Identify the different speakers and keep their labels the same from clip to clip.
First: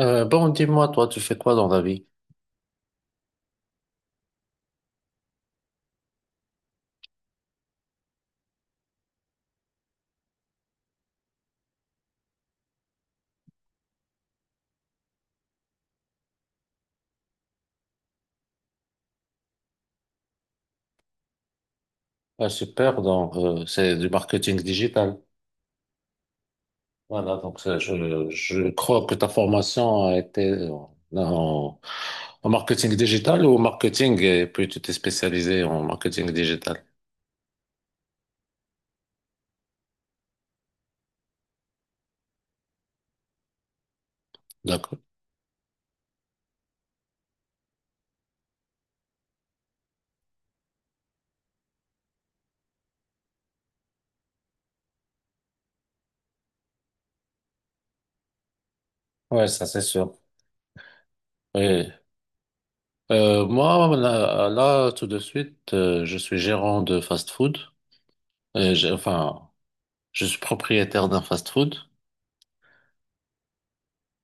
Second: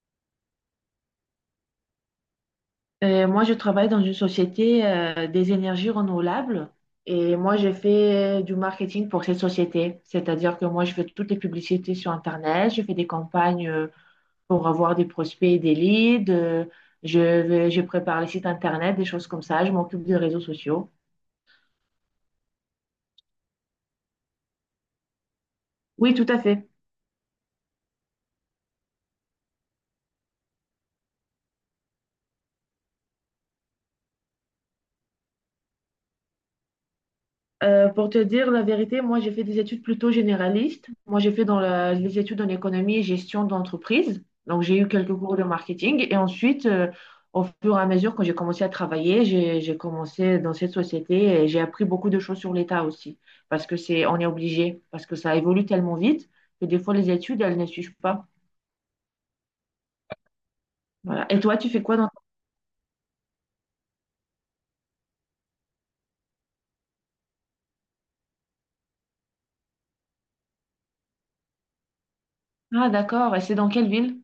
Speaker 1: Dis-moi, toi, tu fais quoi dans la vie?
Speaker 2: Moi, je travaille dans une société des énergies renouvelables et moi, je fais du marketing pour cette société. C'est-à-dire que moi, je fais toutes les publicités sur Internet, je fais des campagnes pour avoir des prospects et des leads, je prépare les sites Internet, des choses comme ça, je m'occupe des réseaux sociaux.
Speaker 1: Ah, super, donc, c'est du marketing digital.
Speaker 2: Oui, tout à fait.
Speaker 1: Voilà, je crois que ta formation a été en marketing digital ou au marketing, et puis tu t'es spécialisé en marketing digital.
Speaker 2: Pour te dire la vérité, moi j'ai fait des études plutôt généralistes. Moi j'ai fait dans les études en économie et gestion d'entreprise. Donc j'ai eu
Speaker 1: D'accord.
Speaker 2: quelques cours de marketing et ensuite, au fur et à mesure quand j'ai commencé à travailler, j'ai commencé dans cette société et j'ai appris beaucoup de choses sur l'État aussi parce que c'est, on est obligé, parce que ça évolue tellement vite que des fois les études elles ne suivent pas.
Speaker 1: Ouais, ça c'est sûr.
Speaker 2: Voilà. Et toi, tu fais
Speaker 1: Oui.
Speaker 2: quoi dans
Speaker 1: Moi, là, tout de suite, je suis gérant de fast-food. Enfin, je suis propriétaire d'un fast-food.
Speaker 2: ton? Ah, d'accord, et c'est dans quelle ville?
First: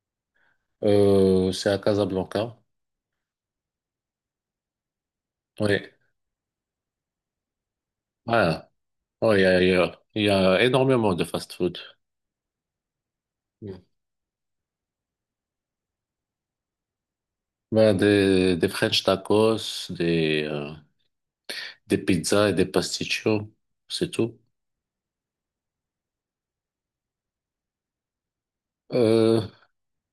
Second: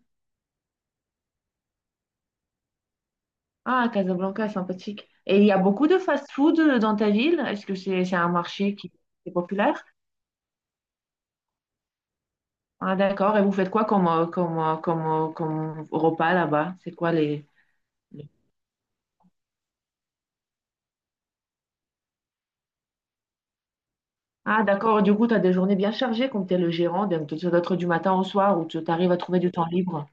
Speaker 1: C'est à Casablanca.
Speaker 2: Ah, Casablanca, sympathique. Et il y a beaucoup
Speaker 1: Oui.
Speaker 2: de fast-food dans ta ville? Est-ce que c'est un
Speaker 1: Ouais.
Speaker 2: marché qui est
Speaker 1: Oh,
Speaker 2: populaire?
Speaker 1: il y a énormément de fast-food.
Speaker 2: Ah, d'accord. Et vous faites
Speaker 1: Mm.
Speaker 2: quoi comme repas là-bas? C'est quoi les...
Speaker 1: Ben,
Speaker 2: les-
Speaker 1: des French tacos, des pizzas et des pasticcios, c'est tout.
Speaker 2: Ah, d'accord. Du coup, tu as des journées bien chargées comme tu es le gérant, donc tu dois être du matin au soir où tu arrives à trouver
Speaker 1: Euh,
Speaker 2: du temps libre.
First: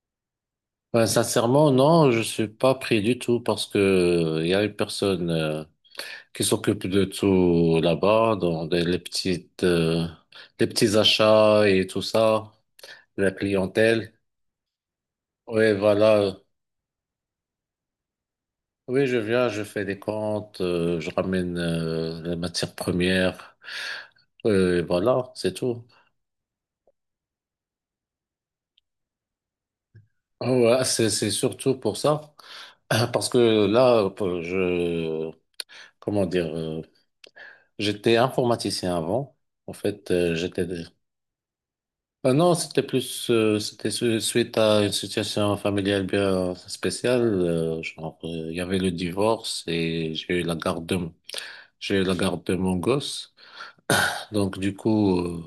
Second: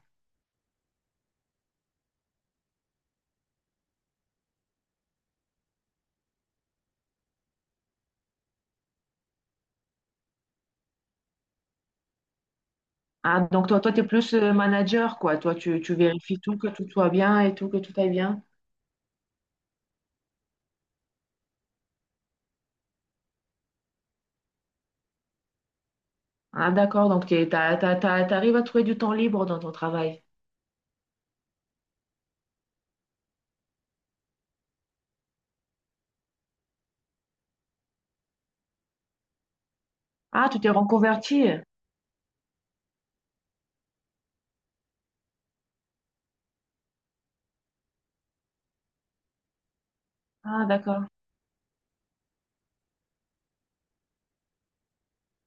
Speaker 1: ben, sincèrement, non, je suis pas pris du tout parce que il y a une personne qui s'occupe de tout là-bas, les petites, les petits achats et tout ça, la
Speaker 2: Ah, donc toi, tu es
Speaker 1: clientèle.
Speaker 2: plus manager, quoi. Toi,
Speaker 1: Oui,
Speaker 2: tu
Speaker 1: voilà.
Speaker 2: vérifies tout, que tout soit bien et tout, que tout aille bien.
Speaker 1: Oui, je viens, je fais des comptes, je ramène les matières premières, et voilà, c'est tout.
Speaker 2: Ah, d'accord. Donc, tu arrives à trouver du temps libre dans ton travail.
Speaker 1: Ah, ouais, c'est surtout pour ça, parce que là, comment dire, j'étais informaticien avant. En fait,
Speaker 2: Ah, tu
Speaker 1: j'étais.
Speaker 2: t'es reconverti.
Speaker 1: Ah non, c'était suite à une situation familiale bien spéciale. Il y avait le divorce et
Speaker 2: Ah, d'accord.
Speaker 1: j'ai eu la garde de mon gosse. Donc du coup,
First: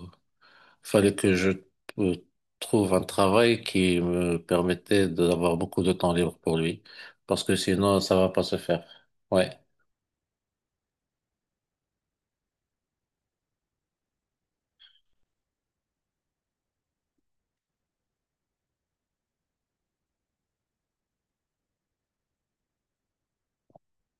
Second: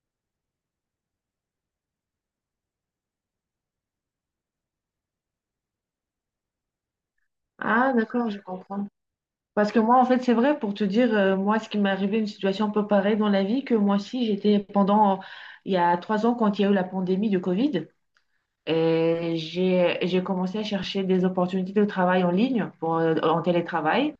Speaker 1: fallait que je euh, trouve un travail qui me permettait d'avoir beaucoup de temps libre pour lui, parce que
Speaker 2: Ah,
Speaker 1: sinon, ça va
Speaker 2: d'accord, je
Speaker 1: pas se faire.
Speaker 2: comprends.
Speaker 1: Ouais.
Speaker 2: Parce que moi, en fait, c'est vrai, pour te dire, moi, ce qui m'est arrivé, une situation un peu pareille dans la vie, que moi aussi, j'étais pendant, il y a 3 ans, quand il y a eu la pandémie de Covid, et j'ai commencé à chercher des opportunités de travail en ligne, pour, en télétravail.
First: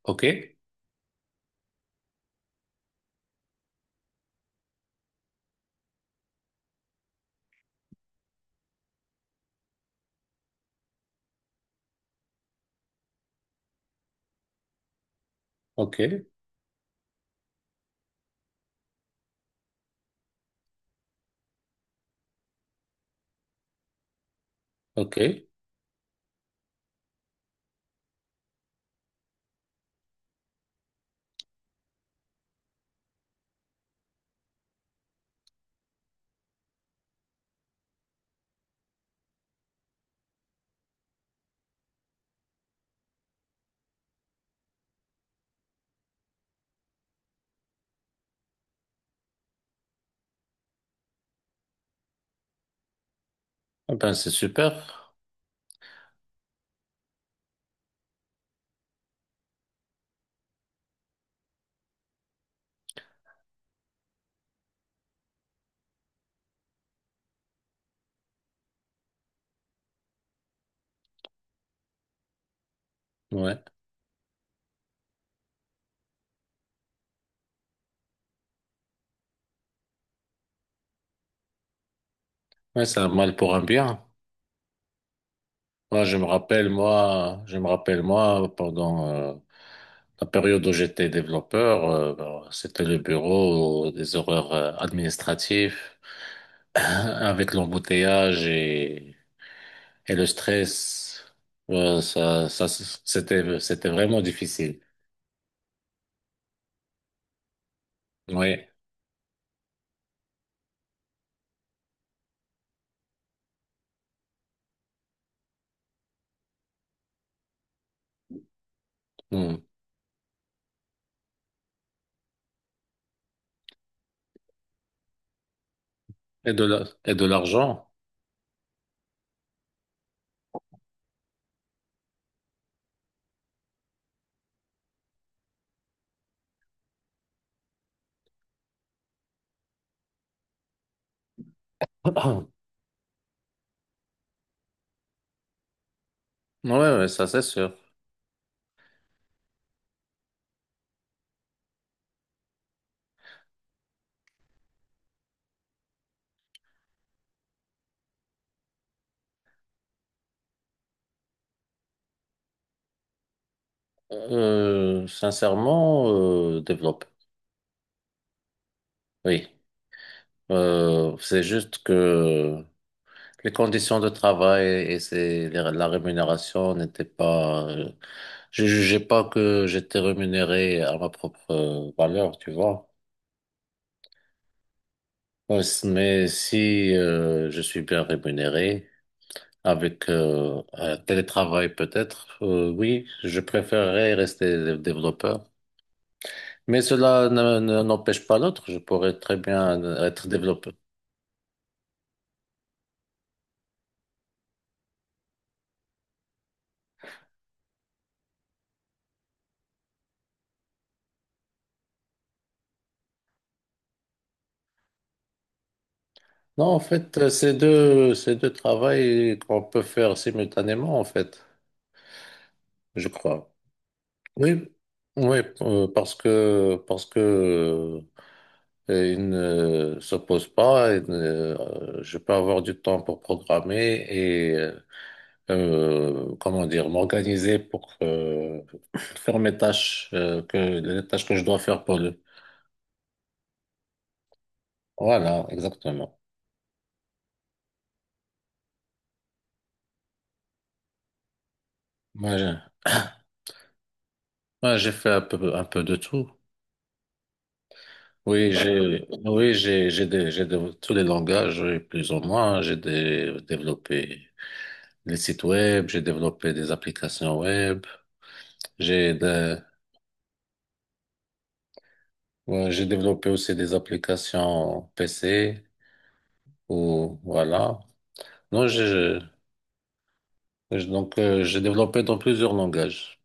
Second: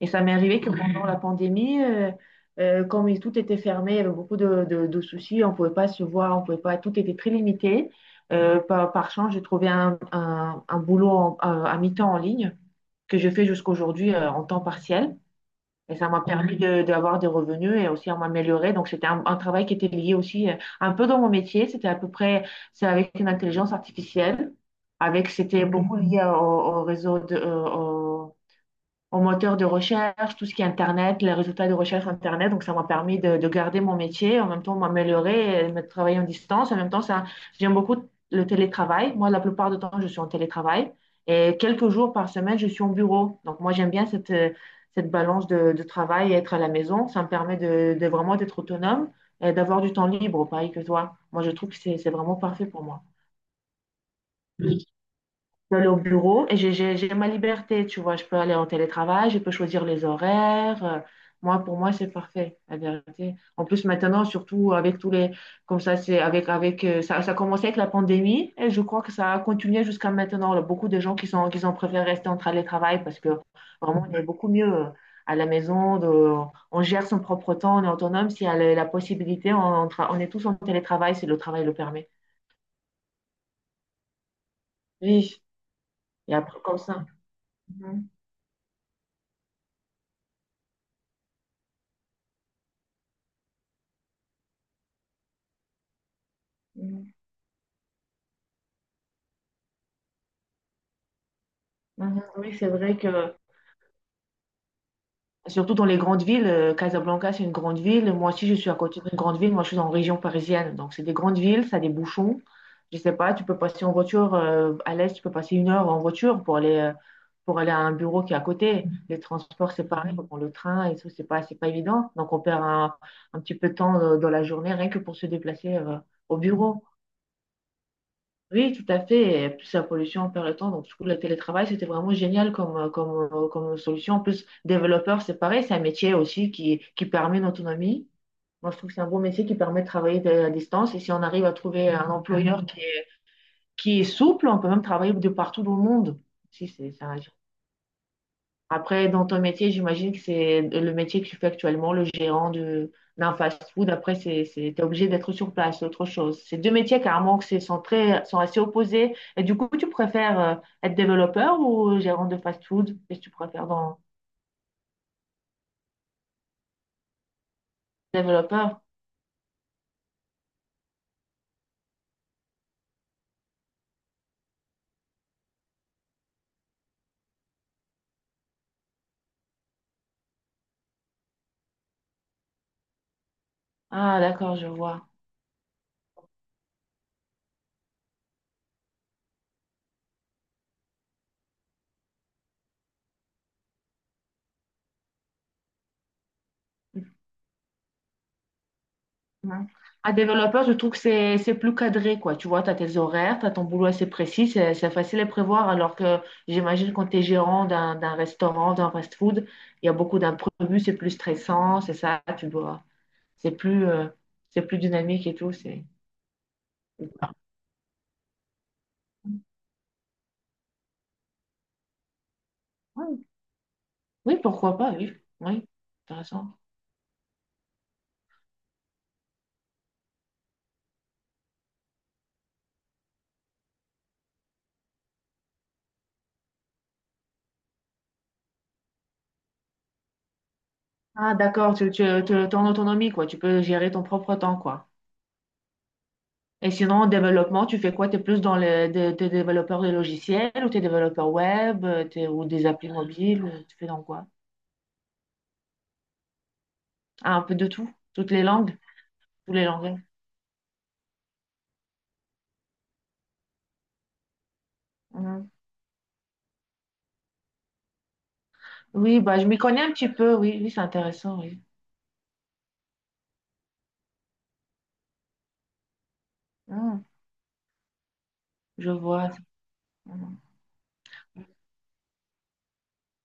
Speaker 2: Et ça m'est
Speaker 1: OK.
Speaker 2: arrivé que pendant la pandémie, comme tout était fermé, il y avait beaucoup de soucis, on ne pouvait pas se voir, on pouvait pas, tout était très limité. Par chance, j'ai trouvé un boulot à mi-temps en ligne que je fais jusqu'aujourd'hui, en temps partiel. Et ça m'a
Speaker 1: OK.
Speaker 2: permis d'avoir des revenus et aussi à m'améliorer. Donc, c'était un travail qui était lié aussi, un peu dans mon métier. C'était à peu près, c'est avec une intelligence artificielle.
Speaker 1: OK,
Speaker 2: Avec,
Speaker 1: eh
Speaker 2: c'était beaucoup lié au réseau au moteur de recherche, tout ce qui est Internet, les résultats de recherche Internet. Donc, ça m'a permis de garder mon métier, en même temps m'améliorer, et me travailler en distance. En même temps, ça, j'aime beaucoup le télétravail. Moi, la plupart du temps, je suis en télétravail. Et quelques jours par semaine, je suis au bureau. Donc, moi, j'aime bien cette balance de travail et être à la maison. Ça me permet de vraiment d'être autonome et d'avoir du temps libre, pareil que toi. Moi, je trouve que c'est vraiment parfait pour moi
Speaker 1: ben, c'est super.
Speaker 2: peux aller au bureau et j'ai ma liberté, tu vois. Je peux aller en télétravail, je peux choisir les horaires. Moi, pour moi, c'est parfait, la vérité. En plus, maintenant, surtout avec tous les. Comme ça, c'est avec ça a commencé avec la pandémie et je crois que ça a continué jusqu'à maintenant. Là, beaucoup de gens qui sont, qui ont préféré rester en télétravail parce que
Speaker 1: Ouais.
Speaker 2: vraiment, on est beaucoup mieux, à la maison. On gère son propre temps, on est autonome. S'il y a la possibilité, on est tous en télétravail si le travail le permet.
Speaker 1: Ouais, c'est un mal pour un bien.
Speaker 2: Oui, et après, comme ça.
Speaker 1: Moi, je me rappelle,
Speaker 2: Mhm.
Speaker 1: moi, pendant la période où j'étais développeur, ben, c'était le bureau, des horaires administratifs,
Speaker 2: Mhm.
Speaker 1: avec l'embouteillage. Et le stress, ouais,
Speaker 2: Mhm. Oui, c'est vrai que,
Speaker 1: c'était vraiment difficile.
Speaker 2: surtout dans les grandes villes, Casablanca, c'est une grande ville. Moi aussi, je
Speaker 1: Oui.
Speaker 2: suis à côté d'une grande ville. Moi, je suis en région parisienne. Donc, c'est des grandes villes, ça a des bouchons. Je sais pas, tu peux passer en voiture, à l'est, tu peux passer 1 heure en voiture pour aller à un bureau qui est à côté. Les
Speaker 1: Mm.
Speaker 2: transports, c'est pareil, faut prendre le train et tout, c'est pas évident. Donc, on perd un petit peu de temps, dans la journée rien que pour se déplacer, au bureau.
Speaker 1: Et de l'argent.
Speaker 2: Oui, tout à fait. Et plus la pollution on perd le temps. Donc, du coup, le télétravail, c'était vraiment génial comme solution. En plus, développeur, c'est pareil. C'est un métier aussi qui permet une autonomie. Moi, je trouve que c'est un bon métier qui permet de travailler à distance. Et si on arrive à trouver un employeur qui est souple, on peut même travailler de partout dans le monde. Si,
Speaker 1: Ouais,
Speaker 2: c'est
Speaker 1: ouais,
Speaker 2: un
Speaker 1: ça c'est sûr.
Speaker 2: après, dans ton métier, j'imagine que c'est le métier que tu fais actuellement, le gérant d'un fast-food. Après, t'es obligé d'être sur place, c'est autre chose. C'est deux métiers carrément qui sont sont assez opposés. Et du coup, tu préfères, être développeur ou gérant de fast-food? Qu'est-ce que tu préfères dans
Speaker 1: Développe.
Speaker 2: développeur?
Speaker 1: Oui. C'est juste que les conditions de travail la rémunération n'étaient pas. Je jugeais pas que j'étais rémunéré à ma propre valeur, tu vois.
Speaker 2: Ah, d'accord, je vois.
Speaker 1: Ouais, mais si je suis bien rémunéré. Avec un télétravail peut-être, oui, je préférerais rester développeur. Mais cela n'empêche pas l'autre, je pourrais très
Speaker 2: Ouais.
Speaker 1: bien
Speaker 2: Un
Speaker 1: être
Speaker 2: développeur, je
Speaker 1: développeur.
Speaker 2: trouve que c'est plus cadré, quoi. Tu vois, tu as tes horaires, tu as ton boulot assez précis, c'est facile à prévoir, alors que j'imagine quand tu es gérant d'un restaurant, d'un fast-food, il y a beaucoup d'imprévus, c'est plus stressant, c'est ça, tu dois, c'est plus, euh, c'est plus dynamique et tout. C'est.
Speaker 1: Non, en fait, c'est deux travails qu'on peut faire simultanément, en fait, je
Speaker 2: Ouais.
Speaker 1: crois.
Speaker 2: Oui,
Speaker 1: Oui,
Speaker 2: pourquoi pas, oui.
Speaker 1: oui,
Speaker 2: Oui,
Speaker 1: euh,
Speaker 2: intéressant.
Speaker 1: parce que ils ne s'oppose pas, et, je peux avoir du temps pour programmer, comment dire, m'organiser pour faire mes tâches, les tâches que
Speaker 2: Ah,
Speaker 1: je dois
Speaker 2: d'accord,
Speaker 1: faire pour le.
Speaker 2: t'es en autonomie, quoi. Tu peux gérer ton propre temps, quoi.
Speaker 1: Voilà, exactement.
Speaker 2: Et sinon, en développement, tu fais quoi? Tu es plus dans t'es développeur de logiciels ou t'es développeur web,
Speaker 1: Moi,
Speaker 2: ou
Speaker 1: j'ai
Speaker 2: des applis mobiles ou tu fais dans quoi?
Speaker 1: j'ai fait un peu de tout.
Speaker 2: Ah, un peu de tout, toutes les langues, tous les langages.
Speaker 1: Tous les langages, oui, plus ou moins. J'ai développé les sites
Speaker 2: Mhm.
Speaker 1: web, j'ai développé des applications web, j'ai
Speaker 2: Oui, bah, je
Speaker 1: des-
Speaker 2: m'y connais un petit peu, oui, oui, c'est intéressant, oui.
Speaker 1: ouais, j'ai développé aussi des applications PC
Speaker 2: Mhm.
Speaker 1: ou voilà. Non,
Speaker 2: Je
Speaker 1: j'ai
Speaker 2: vois. Mhm.
Speaker 1: Et Donc, j'ai développé dans plusieurs langages.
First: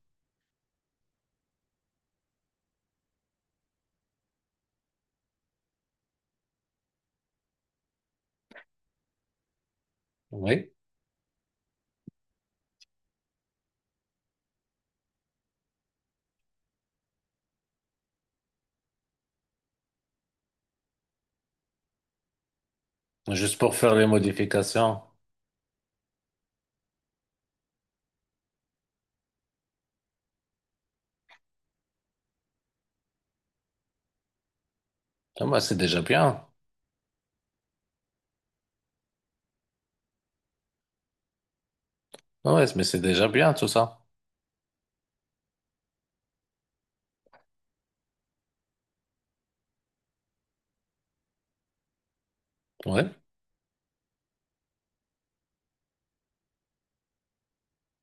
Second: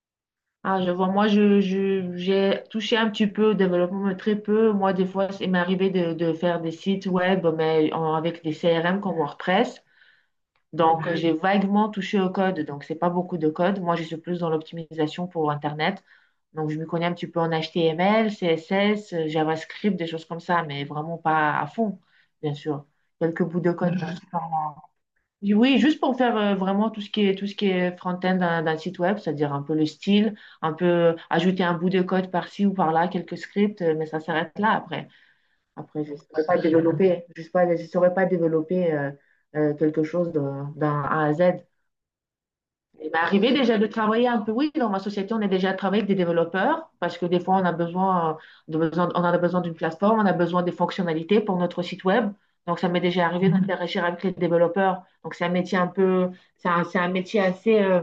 Speaker 2: Ah, je vois. Moi, j'ai touché un petit peu au développement, mais très peu. Moi, des fois, il m'est arrivé de faire des sites web, mais avec des CRM comme WordPress.
Speaker 1: Oui.
Speaker 2: Donc, j'ai vaguement touché au code, donc c'est pas beaucoup de code. Moi, je suis plus dans l'optimisation pour Internet. Donc, je me connais un petit peu en HTML, CSS, JavaScript, des choses comme ça, mais vraiment pas à fond, bien sûr. Quelques
Speaker 1: Juste
Speaker 2: bouts de
Speaker 1: pour faire
Speaker 2: code.
Speaker 1: les modifications.
Speaker 2: Oui, juste pour faire vraiment tout ce qui est front-end d'un site web, c'est-à-dire un peu le style, un peu ajouter un bout de code par-ci ou par-là, quelques scripts, mais ça s'arrête là après.
Speaker 1: Ah, bah, c'est déjà
Speaker 2: Après, je ne saurais
Speaker 1: bien.
Speaker 2: pas développer, je ne pas, saurais pas développer quelque chose d'un A à Z.
Speaker 1: Ah ouais, mais c'est
Speaker 2: Il m'est
Speaker 1: déjà
Speaker 2: arrivé
Speaker 1: bien tout
Speaker 2: déjà de
Speaker 1: ça.
Speaker 2: travailler un peu, oui, dans ma société, on est déjà travaillé avec des développeurs parce que des fois, on a besoin, on en a besoin d'une plateforme, on a besoin des fonctionnalités pour notre site web. Donc, ça m'est
Speaker 1: Ouais.
Speaker 2: déjà arrivé d'interagir avec les développeurs. Donc, c'est un métier un peu, c'est un métier assez,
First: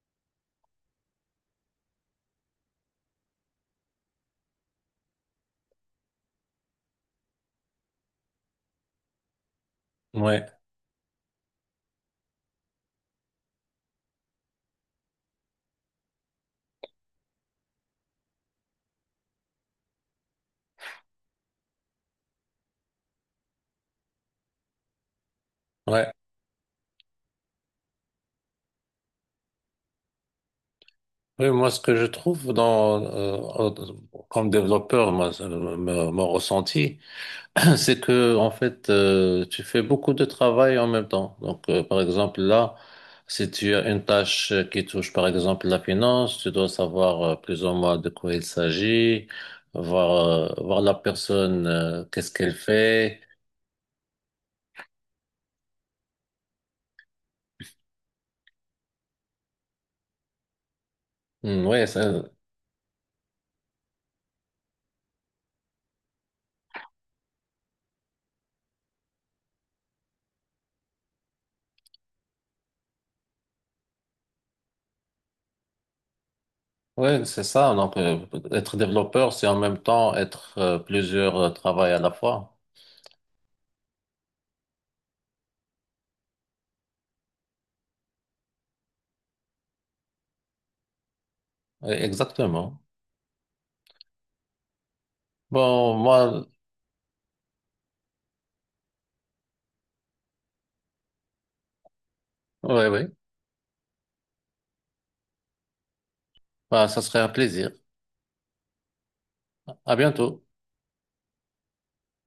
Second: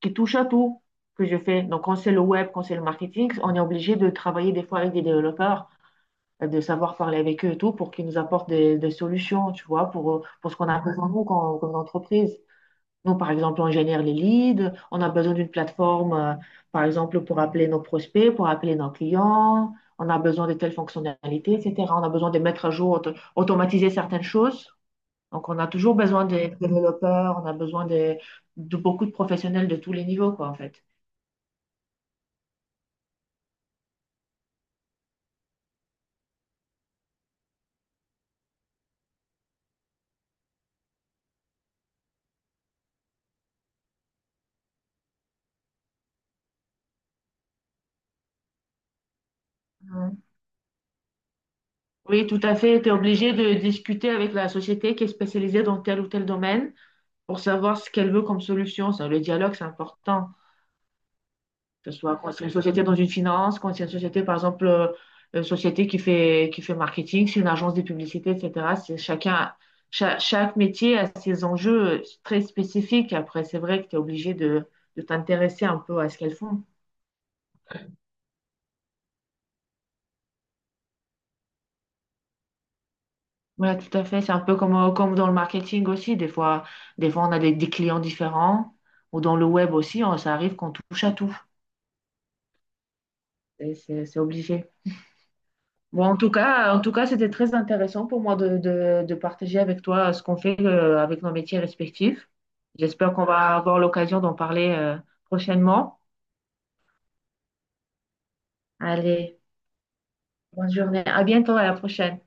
Speaker 2: qui touche à tout que je fais. Donc, quand c'est le web, quand c'est le marketing, on est obligé de travailler des fois avec des développeurs, de savoir parler avec eux et tout pour qu'ils nous apportent des solutions, tu vois,
Speaker 1: Ouais.
Speaker 2: pour ce qu'on a besoin, nous, comme entreprise. Nous, par exemple, on génère les leads, on a besoin d'une plateforme, par exemple, pour appeler nos prospects, pour appeler nos clients, on a besoin de telles fonctionnalités, etc. On a besoin de mettre à jour, automatiser certaines choses. Donc, on a toujours
Speaker 1: Ouais.
Speaker 2: besoin des développeurs, on a besoin de beaucoup de professionnels de tous les niveaux, quoi, en fait.
Speaker 1: Oui, moi, ce que je trouve comme développeur, moi, mon ressenti, c'est que, en fait, tu fais beaucoup de travail en même temps. Donc, par exemple, là, si tu as une tâche qui touche, par exemple, la finance, tu dois savoir, plus ou moins, de quoi il s'agit, voir,
Speaker 2: Mhm.
Speaker 1: voir la personne,
Speaker 2: Oui,
Speaker 1: qu'est-ce
Speaker 2: tout à
Speaker 1: qu'elle
Speaker 2: fait. Tu es
Speaker 1: fait.
Speaker 2: obligé de discuter avec la société qui est spécialisée dans tel ou tel domaine pour savoir ce qu'elle veut comme solution. Ça, le dialogue, c'est important.
Speaker 1: Hmm, ouais,
Speaker 2: Que ce
Speaker 1: c'est,
Speaker 2: soit quand c'est une société dans une finance, quand c'est une société, par exemple, une société qui fait marketing, c'est une agence de publicité, etc. C'est chacun, chaque, métier a ses enjeux très spécifiques. Après, c'est vrai que tu es obligé de t'intéresser un peu à ce qu'elles font.
Speaker 1: ouais, c'est ça. Donc, être développeur, c'est en même temps être plusieurs travails à la fois.
Speaker 2: Voilà, tout à fait. C'est un peu comme dans le marketing aussi. Des fois, on a des clients différents. Ou dans le web aussi, ça arrive qu'on touche à tout.
Speaker 1: Ouais, exactement.
Speaker 2: Et c'est obligé.
Speaker 1: Bon,
Speaker 2: Bon,
Speaker 1: moi,
Speaker 2: en tout cas, c'était très intéressant pour moi de partager avec toi, ce qu'on fait, avec nos métiers respectifs.
Speaker 1: ouais, ouais.
Speaker 2: J'espère qu'on va avoir l'occasion d'en parler, prochainement.
Speaker 1: Bah, ça serait un plaisir.
Speaker 2: Allez,
Speaker 1: À bientôt.
Speaker 2: bonne journée. À bientôt, à la prochaine.